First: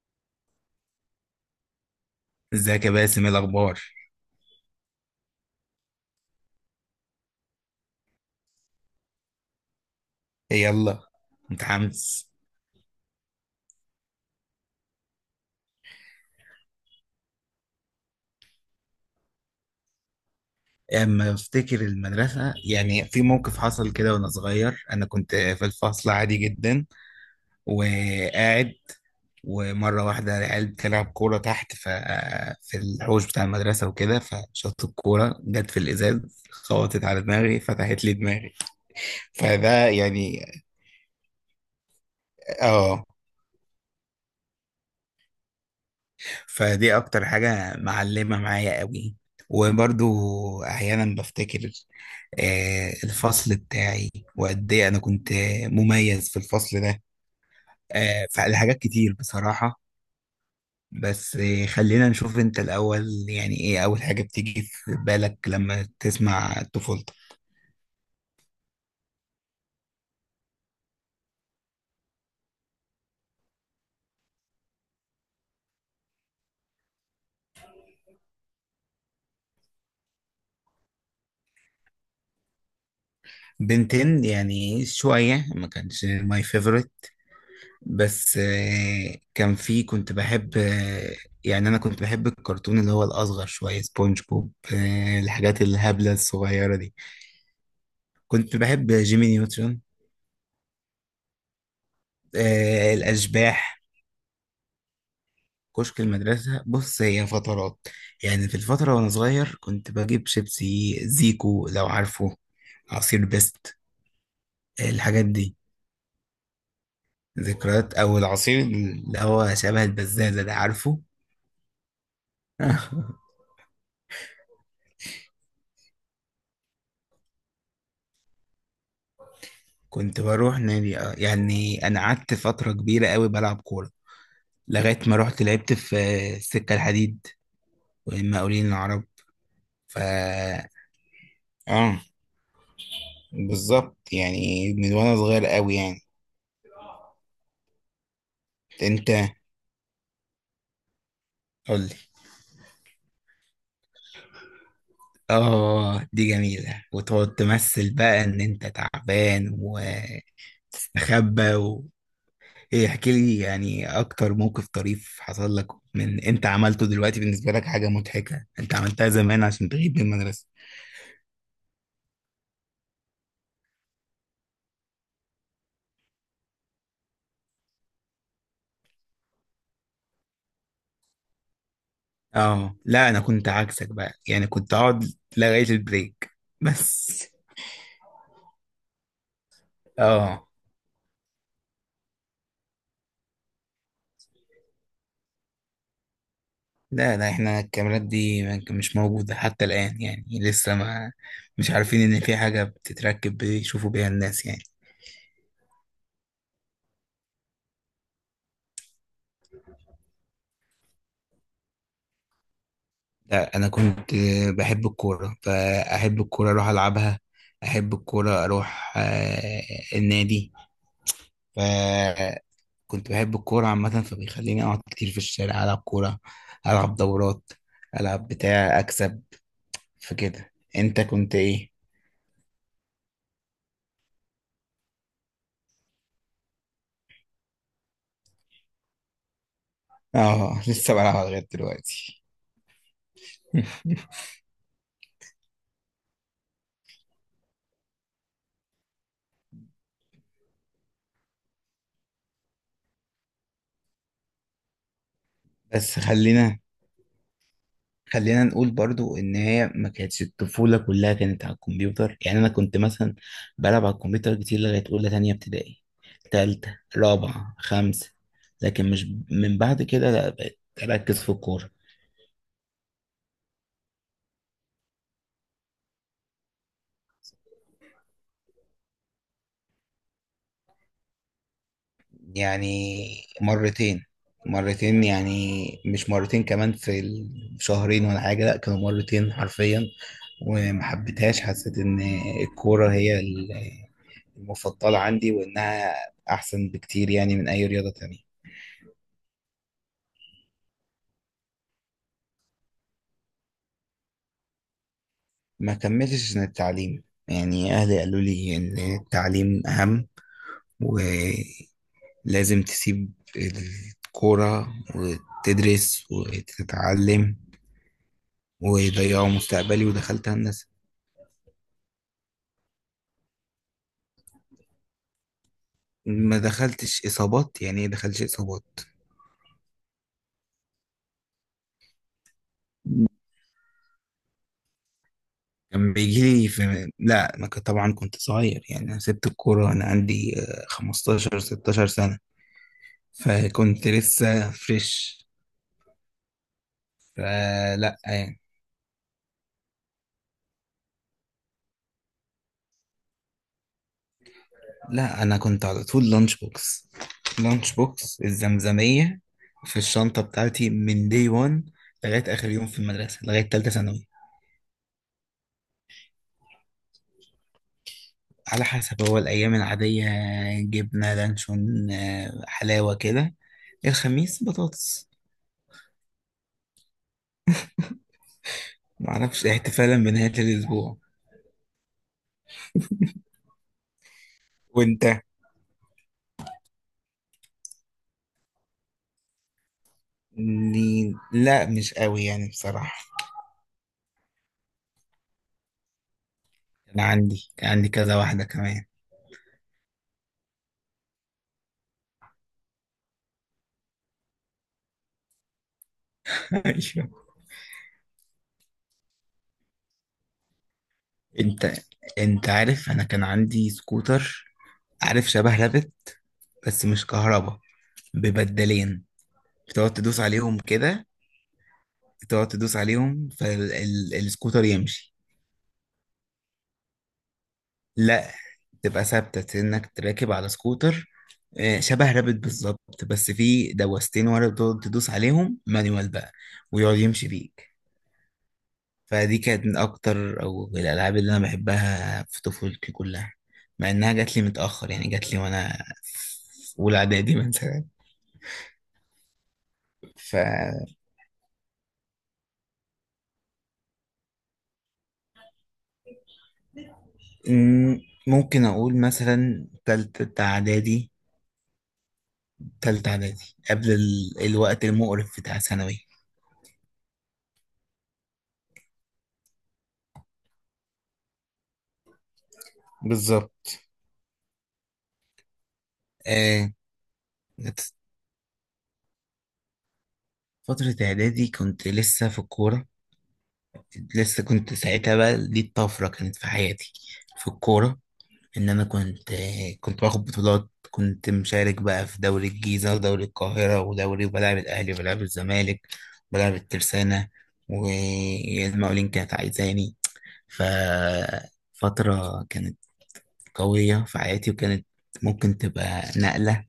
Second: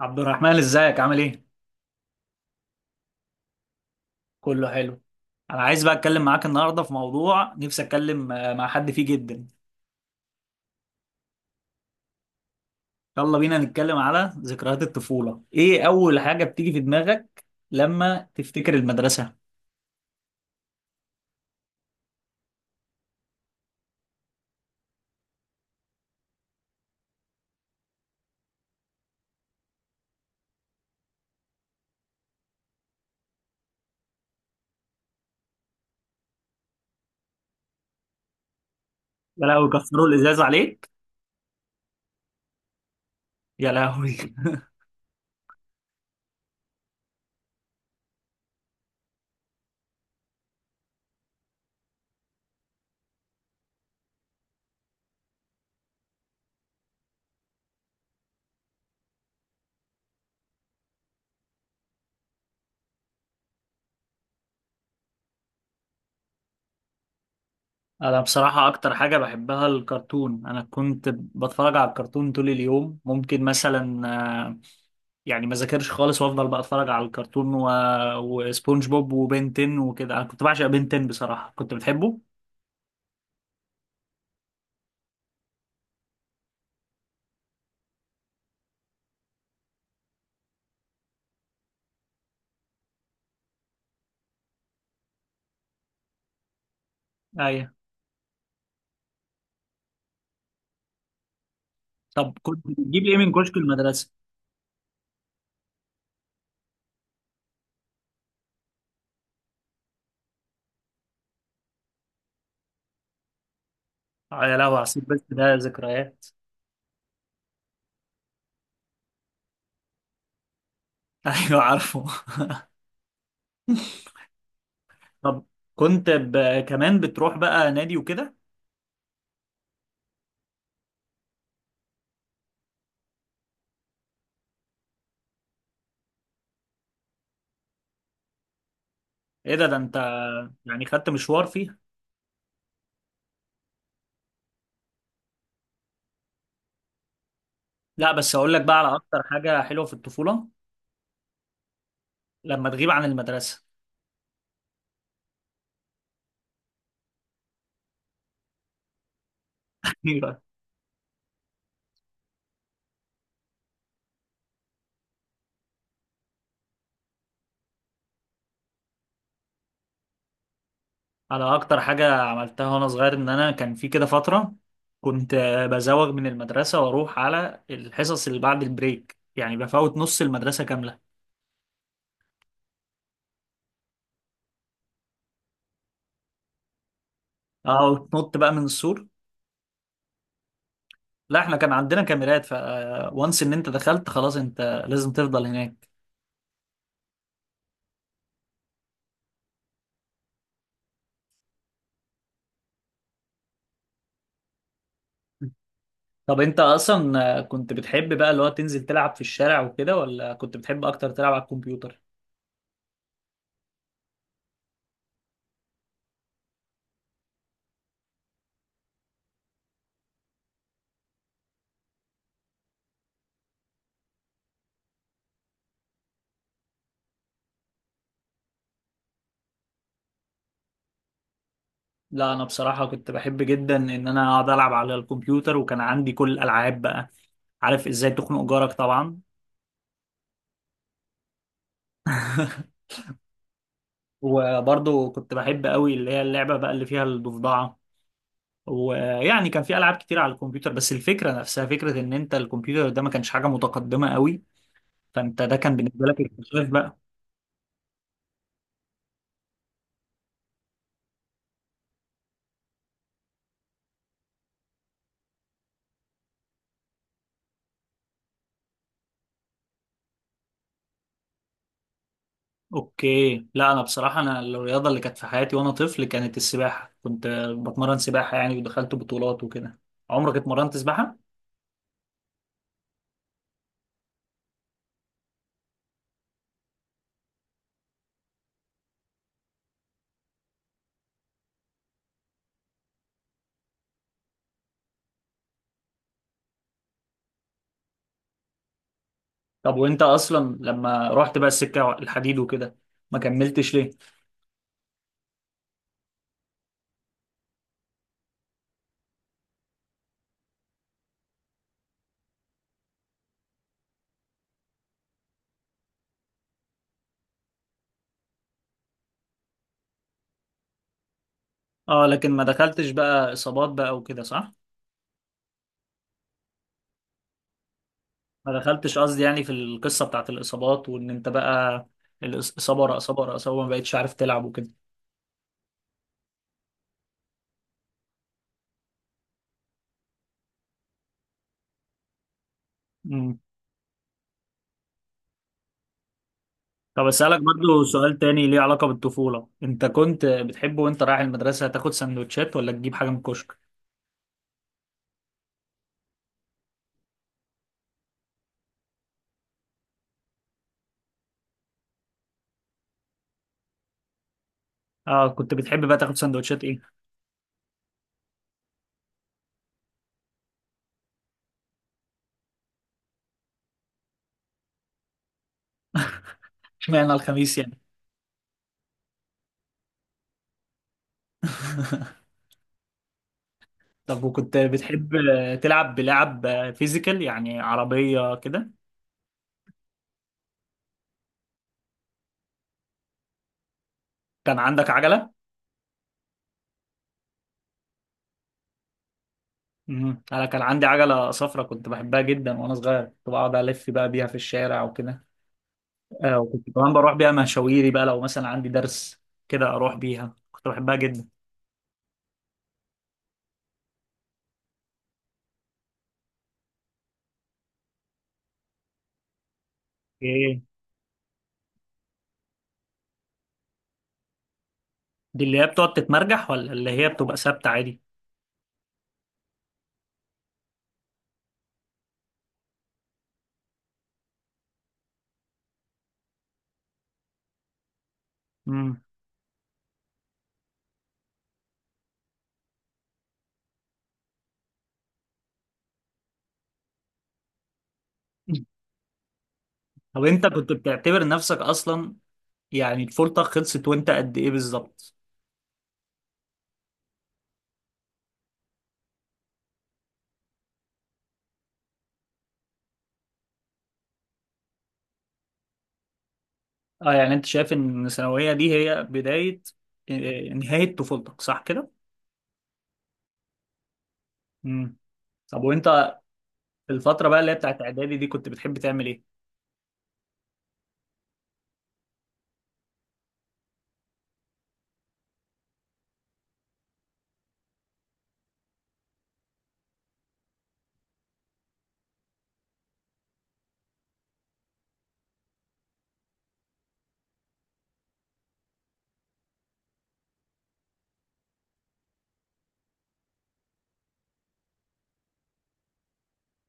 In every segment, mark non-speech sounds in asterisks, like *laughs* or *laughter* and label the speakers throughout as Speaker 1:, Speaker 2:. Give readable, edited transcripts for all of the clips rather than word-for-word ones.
Speaker 1: عبد الرحمن، ازيك؟ عامل ايه؟
Speaker 2: ازيك يا باسم، ايه الاخبار؟
Speaker 1: كله حلو. انا عايز بقى اتكلم معاك النهارده في موضوع نفسي اتكلم مع حد فيه جدا.
Speaker 2: إيه، يلا. متحمس.
Speaker 1: يلا بينا نتكلم على ذكريات الطفولة. ايه اول حاجة بتيجي في دماغك لما تفتكر المدرسة؟
Speaker 2: اما افتكر المدرسه، يعني في موقف حصل كده وانا صغير. انا كنت في الفصل عادي جدا وقاعد، ومره واحده العيال بتلعب كوره تحت في الحوش بتاع المدرسه وكده، فشطت الكوره جت في الازاز خبطت على دماغي فتحت لي دماغي.
Speaker 1: يا
Speaker 2: فده
Speaker 1: لهوي، كسروا
Speaker 2: يعني.
Speaker 1: الازاز عليك!
Speaker 2: اه.
Speaker 1: يا لهوي. *laughs*
Speaker 2: فدي اكتر حاجة معلمة معايا قوي. وبرضو احيانا بفتكر الفصل بتاعي وقد ايه انا كنت مميز في الفصل ده. فالحاجات كتير بصراحة. بس خلينا نشوف انت الاول، يعني ايه اول حاجة بتيجي في بالك لما تسمع طفولتك؟
Speaker 1: انا بصراحة اكتر حاجة بحبها الكرتون. انا كنت بتفرج على الكرتون طول اليوم، ممكن مثلا آه، يعني ما ذاكرش خالص وافضل بقى اتفرج على الكرتون. وسبونج بوب وبنتين وكده. انا كنت بعشق بنتين بصراحة، كنت بتحبه.
Speaker 2: بنتين يعني شوية، ما كانش ماي favorite. بس كان في كنت بحب يعني انا كنت بحب الكرتون اللي هو الاصغر شويه، سبونج بوب، الحاجات الهبله الصغيره دي.
Speaker 1: ايوه.
Speaker 2: كنت بحب جيمي نيوترون.
Speaker 1: طب كنت بتجيب ايه من كشك
Speaker 2: الاشباح.
Speaker 1: المدرسه؟
Speaker 2: كشك المدرسه، بص هي فترات. يعني في الفتره وانا صغير كنت بجيب شيبسي زيكو لو عارفه، عصير بيست.
Speaker 1: يا لهوي عصير، بس
Speaker 2: الحاجات
Speaker 1: ده
Speaker 2: دي
Speaker 1: ذكريات.
Speaker 2: ذكريات، او العصير اللي هو شبه البزازه ده عارفه.
Speaker 1: *laughs* ايوه عارفه.
Speaker 2: *laughs*
Speaker 1: *laughs* طب كمان بتروح بقى نادي وكده؟
Speaker 2: كنت بروح نادي، اه. يعني انا قعدت فتره كبيره قوي بلعب كوره، لغايه ما رحت لعبت في السكه الحديد والمقاولين العرب.
Speaker 1: ايه ده، ده انت
Speaker 2: ف
Speaker 1: يعني خدت مشوار فيها.
Speaker 2: اه بالظبط، يعني من وانا صغير قوي يعني.
Speaker 1: لا بس اقول لك بقى على
Speaker 2: انت
Speaker 1: اكتر حاجه حلوه في الطفوله،
Speaker 2: قول لي.
Speaker 1: لما تغيب عن المدرسه.
Speaker 2: اه دي جميله، وتقعد تمثل بقى ان انت تعبان
Speaker 1: *laughs* ايوه.
Speaker 2: وتستخبى و... ايه احكي لي، يعني اكتر موقف طريف حصل لك من انت عملته دلوقتي بالنسبه لك، حاجه مضحكه انت عملتها زمان عشان تغيب من المدرسه.
Speaker 1: على اكتر حاجه عملتها وانا صغير، ان انا كان في كده فتره كنت بزوغ من المدرسه واروح على الحصص اللي بعد البريك، يعني بفوت نص المدرسه كامله.
Speaker 2: اه لا، انا كنت عكسك بقى. يعني كنت اقعد لغاية البريك بس.
Speaker 1: اه وتنط بقى من السور.
Speaker 2: اه.
Speaker 1: لا احنا كان عندنا كاميرات، وانس ان انت دخلت خلاص، انت لازم تفضل هناك.
Speaker 2: لا لا، احنا الكاميرات دي مش موجودة حتى الآن، يعني لسه ما مش عارفين ان في حاجة بتتركب بيشوفوا بيها الناس يعني.
Speaker 1: طب انت اصلا كنت بتحب بقى اللي هو تنزل تلعب في الشارع وكده، ولا كنت بتحب اكتر تلعب على الكمبيوتر؟
Speaker 2: لا انا كنت بحب الكورة، فاحب الكورة اروح العبها، احب الكورة اروح النادي. فكنت بحب الكورة عامة، فبيخليني اقعد كتير في الشارع العب كورة، العب دورات، العب بتاع اكسب. فكده انت كنت ايه؟
Speaker 1: لا انا بصراحة كنت بحب جدا ان انا اقعد العب على الكمبيوتر، وكان عندي كل الالعاب بقى. عارف ازاي تخنق جارك طبعا.
Speaker 2: اه لسه بلعبها لغايه دلوقتي. *laughs*
Speaker 1: وبرضه كنت بحب قوي اللي هي اللعبة بقى اللي فيها الضفدعة. ويعني كان في العاب كتير على الكمبيوتر، بس الفكرة نفسها فكرة ان انت الكمبيوتر ده ما كانش حاجة متقدمة قوي، فانت ده كان
Speaker 2: بس
Speaker 1: بالنسبة لك
Speaker 2: خلينا
Speaker 1: اكتشاف بقى.
Speaker 2: خلينا نقول برضو ان هي ما كانتش الطفوله كلها كانت على الكمبيوتر. يعني انا كنت مثلا بلعب على الكمبيوتر كتير لغايه اولى تانية ابتدائي، تالتة، رابعه، خمسة، لكن مش من بعد كده. لا بقيت اركز في الكوره.
Speaker 1: اوكي. لا انا بصراحه، انا الرياضه اللي كانت في حياتي وانا طفل كانت السباحه، كنت بتمرن سباحه يعني، ودخلت بطولات وكده. عمرك اتمرنت سباحه؟
Speaker 2: يعني مرتين، مرتين يعني، مش مرتين كمان في الشهرين ولا حاجة. لا كانوا مرتين حرفيا وما حبيتهاش. حسيت ان الكورة هي المفضلة عندي، وانها احسن بكتير يعني من اي رياضة تانية.
Speaker 1: طب وانت اصلا لما رحت بقى السكه الحديد وكده، ما كملتش ليه؟
Speaker 2: ما كملتش سنة التعليم، يعني اهلي قالوا لي ان التعليم اهم، ولازم تسيب الكورة وتدرس وتتعلم، ويضيعوا مستقبلي، ودخلت هندسة.
Speaker 1: اه، لكن ما دخلتش بقى اصابات بقى وكده، صح؟
Speaker 2: ما دخلتش اصابات، يعني ايه دخلتش
Speaker 1: ما
Speaker 2: اصابات؟
Speaker 1: دخلتش قصدي يعني في القصه بتاعت الاصابات، وان انت بقى الاصابه ورا اصابه ورا اصابه ما بقتش عارف تلعب وكده.
Speaker 2: كان بيجي لي في، لا ما كنت طبعا. كنت صغير، يعني انا سبت الكوره انا عندي 15 16 سنه.
Speaker 1: امم
Speaker 2: فكنت لسه فريش.
Speaker 1: طب اسالك برضو
Speaker 2: فلا
Speaker 1: سؤال
Speaker 2: يعني،
Speaker 1: تاني ليه علاقه بالطفوله، انت كنت بتحب وانت رايح المدرسه تاخد سندوتشات ولا تجيب حاجه من الكشك؟
Speaker 2: لا انا كنت على طول لانش بوكس، لانش بوكس. الزمزميه في الشنطه بتاعتي من دي 1 لغايه اخر يوم في المدرسه، لغايه ثالثه ثانوي.
Speaker 1: اه، كنت بتحب بقى تاخد سندوتشات ايه؟
Speaker 2: على حسب، هو الايام العاديه جبنه لانشون حلاوه كده. الخميس بطاطس.
Speaker 1: اشمعنى الخميس يعني؟
Speaker 2: معرفش إيه، احتفالا بنهاية الأسبوع.
Speaker 1: طب وكنت
Speaker 2: وأنت؟
Speaker 1: بتحب تلعب بلعب فيزيكال، يعني عربية كده؟
Speaker 2: لا مش قوي يعني بصراحة.
Speaker 1: كان عندك عجلة؟
Speaker 2: أنا عندي، كان عندي كذا واحدة كمان.
Speaker 1: انا كان عندي عجلة صفراء كنت بحبها جدا. وانا صغير كنت بقعد الف بقى بيها في الشارع وكده. آه،
Speaker 2: *laughs*
Speaker 1: وكنت كمان
Speaker 2: أيوة.
Speaker 1: بروح بيها مشاويري بقى، لو مثلا عندي درس كده اروح بيها. كنت بحبها جدا.
Speaker 2: أنت أنت عارف أنا كان عندي سكوتر؟ عارف شبه رابت بس مش كهربا، ببدلين بتقعد تدوس عليهم
Speaker 1: ايه
Speaker 2: كده، تقعد تدوس عليهم فالسكوتر يمشي.
Speaker 1: دي، اللي هي بتقعد تتمرجح، ولا اللي هي بتبقى ثابتة عادي؟
Speaker 2: لا، تبقى ثابتة انك تراكب على سكوتر. شبه رابط بالظبط، بس فيه دوستين ورا بتقعد تدوس عليهم مانيوال بقى، ويقعد يمشي بيك.
Speaker 1: امم
Speaker 2: فدي كانت من اكتر او الالعاب اللي انا بحبها في طفولتي كلها، مع انها جات لي متاخر. يعني جات لي وانا في اولى اعدادي *laughs* مثلا.
Speaker 1: طب
Speaker 2: ف
Speaker 1: انت كنت بتعتبر نفسك اصلا، يعني طفولتك خلصت وانت قد ايه بالظبط؟
Speaker 2: م- ممكن اقول مثلا تالتة اعدادي. قبل الوقت المقرف بتاع ثانوي.
Speaker 1: اه، يعني انت شايف ان الثانوية دي هي بداية آه، نهاية طفولتك، صح كده؟
Speaker 2: بالظبط.
Speaker 1: امم طب وانت
Speaker 2: آه
Speaker 1: الفترة بقى اللي هي بتاعت اعدادي دي كنت بتحب تعمل ايه؟
Speaker 2: فترة إعدادي كنت لسه في الكورة. لسه كنت ساعتها بقى، دي الطفرة كانت في حياتي في الكورة. إن أنا كنت، كنت باخد بطولات، كنت مشارك بقى في دوري الجيزة ودوري القاهرة ودوري، وبلعب الأهلي وبلعب الزمالك وبلعب الترسانة، والمقاولين كانت عايزاني. ففترة كانت قوية في حياتي، وكانت ممكن تبقى نقلة،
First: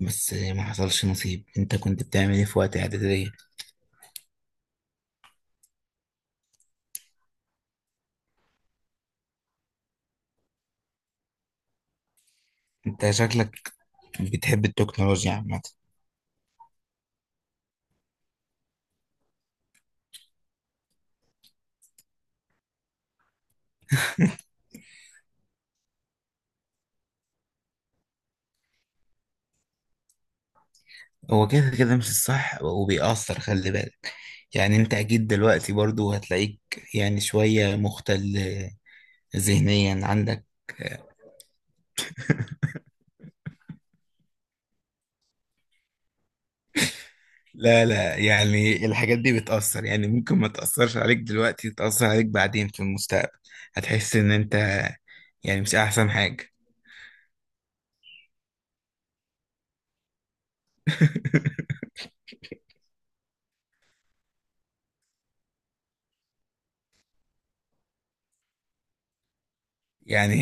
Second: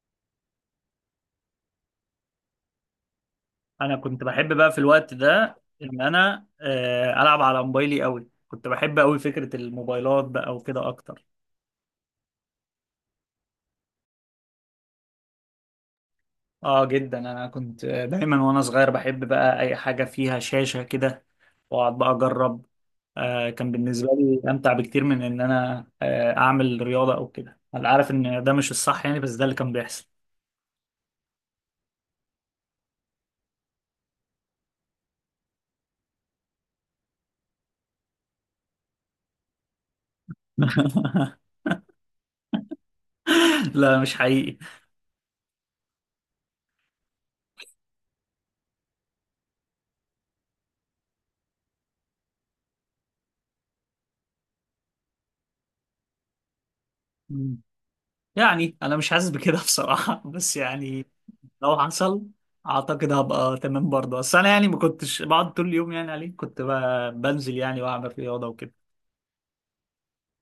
Speaker 2: بس ما حصلش نصيب. انت كنت بتعمل ايه في وقت اعدادية؟
Speaker 1: انا كنت بحب بقى في الوقت ده ان انا العب على موبايلي قوي. كنت بحب قوي فكرة الموبايلات بقى وكده اكتر.
Speaker 2: انت شكلك بتحب التكنولوجيا عامة.
Speaker 1: اه جدا، انا كنت دايما وانا صغير بحب بقى اي حاجه فيها شاشه كده واقعد بقى اجرب. آه، كان بالنسبه لي امتع بكتير من ان انا اعمل رياضه او كده. انا عارف ان ده مش الصح يعني، بس ده اللي كان بيحصل.
Speaker 2: هو كده كده مش الصح وبيأثر، خلي بالك. يعني انت اكيد دلوقتي برضو هتلاقيك يعني شوية مختل ذهنيا عندك.
Speaker 1: *laughs* لا، مش حقيقي.
Speaker 2: لا لا، يعني الحاجات دي بتأثر، يعني ممكن ما تأثرش عليك دلوقتي تأثر عليك بعدين في المستقبل. هتحس ان انت يعني مش احسن حاجة.
Speaker 1: مم. يعني انا مش حاسس بكده بصراحه. *laughs* بس يعني لو حصل، اعتقد هبقى تمام برضه. بس انا يعني ما كنتش بقعد طول اليوم يعني عليه، كنت بنزل يعني واعمل رياضه وكده.
Speaker 2: يعني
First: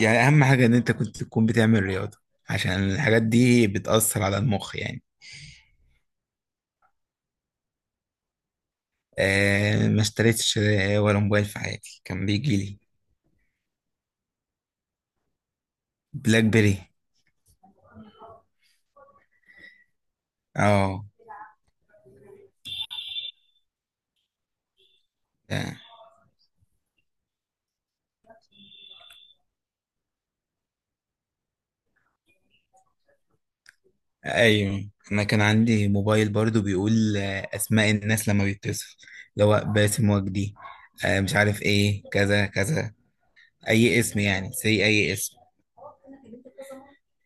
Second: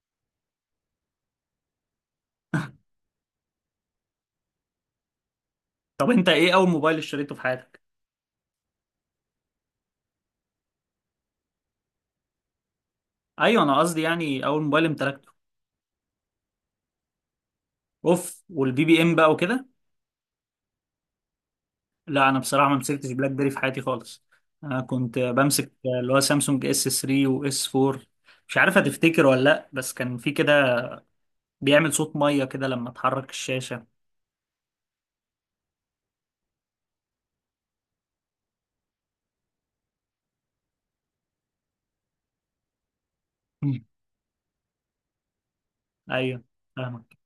Speaker 2: يعني اهم حاجة ان انت كنت تكون بتعمل رياضة، عشان الحاجات دي بتأثر على المخ يعني.
Speaker 1: طب انت ايه اول موبايل اشتريته في حياتك؟
Speaker 2: ما اشتريتش ولا موبايل في حياتي، كان بيجي لي.
Speaker 1: ايوه، انا قصدي يعني اول موبايل امتلكته.
Speaker 2: بلاك بيري.
Speaker 1: اوف، والبي بي ام بقى وكده.
Speaker 2: اه.
Speaker 1: لا انا بصراحه ما مسكتش بلاك بيري في حياتي خالص. انا كنت بمسك
Speaker 2: آه،
Speaker 1: اللي هو سامسونج اس 3 واس 4. مش عارف هتفتكر ولا لا، بس كان في كده بيعمل صوت ميه كده لما تحرك الشاشه.
Speaker 2: ايوه انا كان عندي موبايل برضو بيقول اسماء الناس لما بيتصل، اللي هو باسم وجدي، مش عارف ايه كذا كذا.
Speaker 1: مم.
Speaker 2: اي اسم، يعني سي اي اسم.
Speaker 1: ايوه، فاهمك.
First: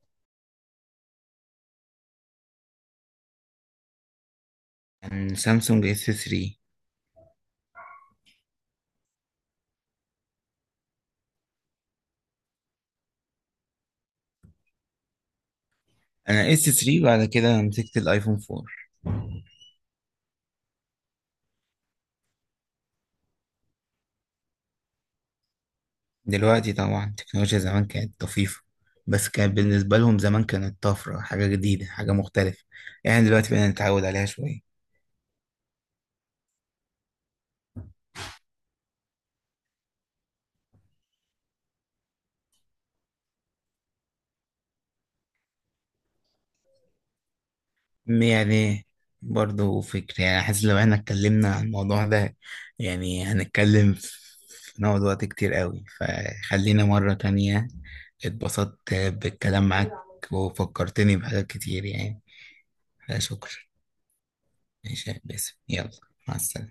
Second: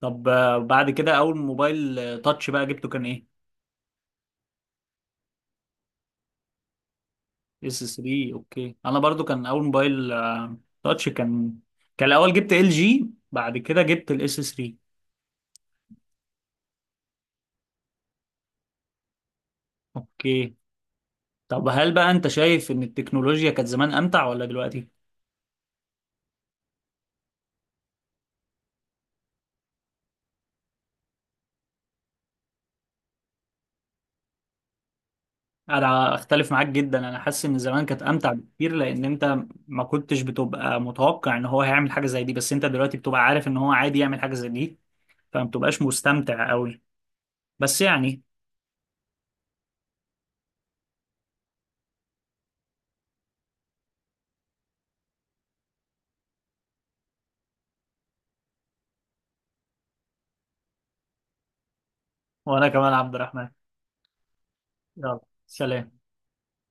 Speaker 1: طب بعد كده اول موبايل تاتش بقى جبته كان ايه؟
Speaker 2: كان سامسونج اس 3.
Speaker 1: اس 3. اوكي. انا برضو كان اول موبايل تاتش كان، كان الاول جبت ال جي، بعد كده جبت الاس 3.
Speaker 2: انا اس 3 بعد كده مسكت الايفون 4.
Speaker 1: اوكي. طب هل بقى انت شايف ان التكنولوجيا كانت زمان امتع ولا دلوقتي؟
Speaker 2: دلوقتي طبعا التكنولوجيا زمان كانت طفيفة، بس كانت بالنسبة لهم زمان كانت طفرة، حاجة جديدة حاجة مختلفة. يعني دلوقتي بقينا نتعود عليها شوية.
Speaker 1: انا اختلف معاك جدا. انا حاسس ان زمان كانت امتع بكتير، لان انت ما كنتش بتبقى متوقع ان هو هيعمل حاجة زي دي، بس انت دلوقتي بتبقى عارف ان هو عادي يعمل حاجة زي دي، فما بتبقاش مستمتع قوي. بس يعني،
Speaker 2: يعني برضه فكرة، يعني حاسس لو احنا اتكلمنا عن الموضوع ده يعني هنتكلم، في نقعد وقت كتير قوي. فخلينا مرة تانية. اتبسطت بالكلام معاك وفكرتني بحاجات كتير يعني.
Speaker 1: وانا كمان عبد الرحمن.
Speaker 2: فشكرا. ماشي
Speaker 1: يلا
Speaker 2: يا باسم،
Speaker 1: سلام.
Speaker 2: يلا. مع السلامة.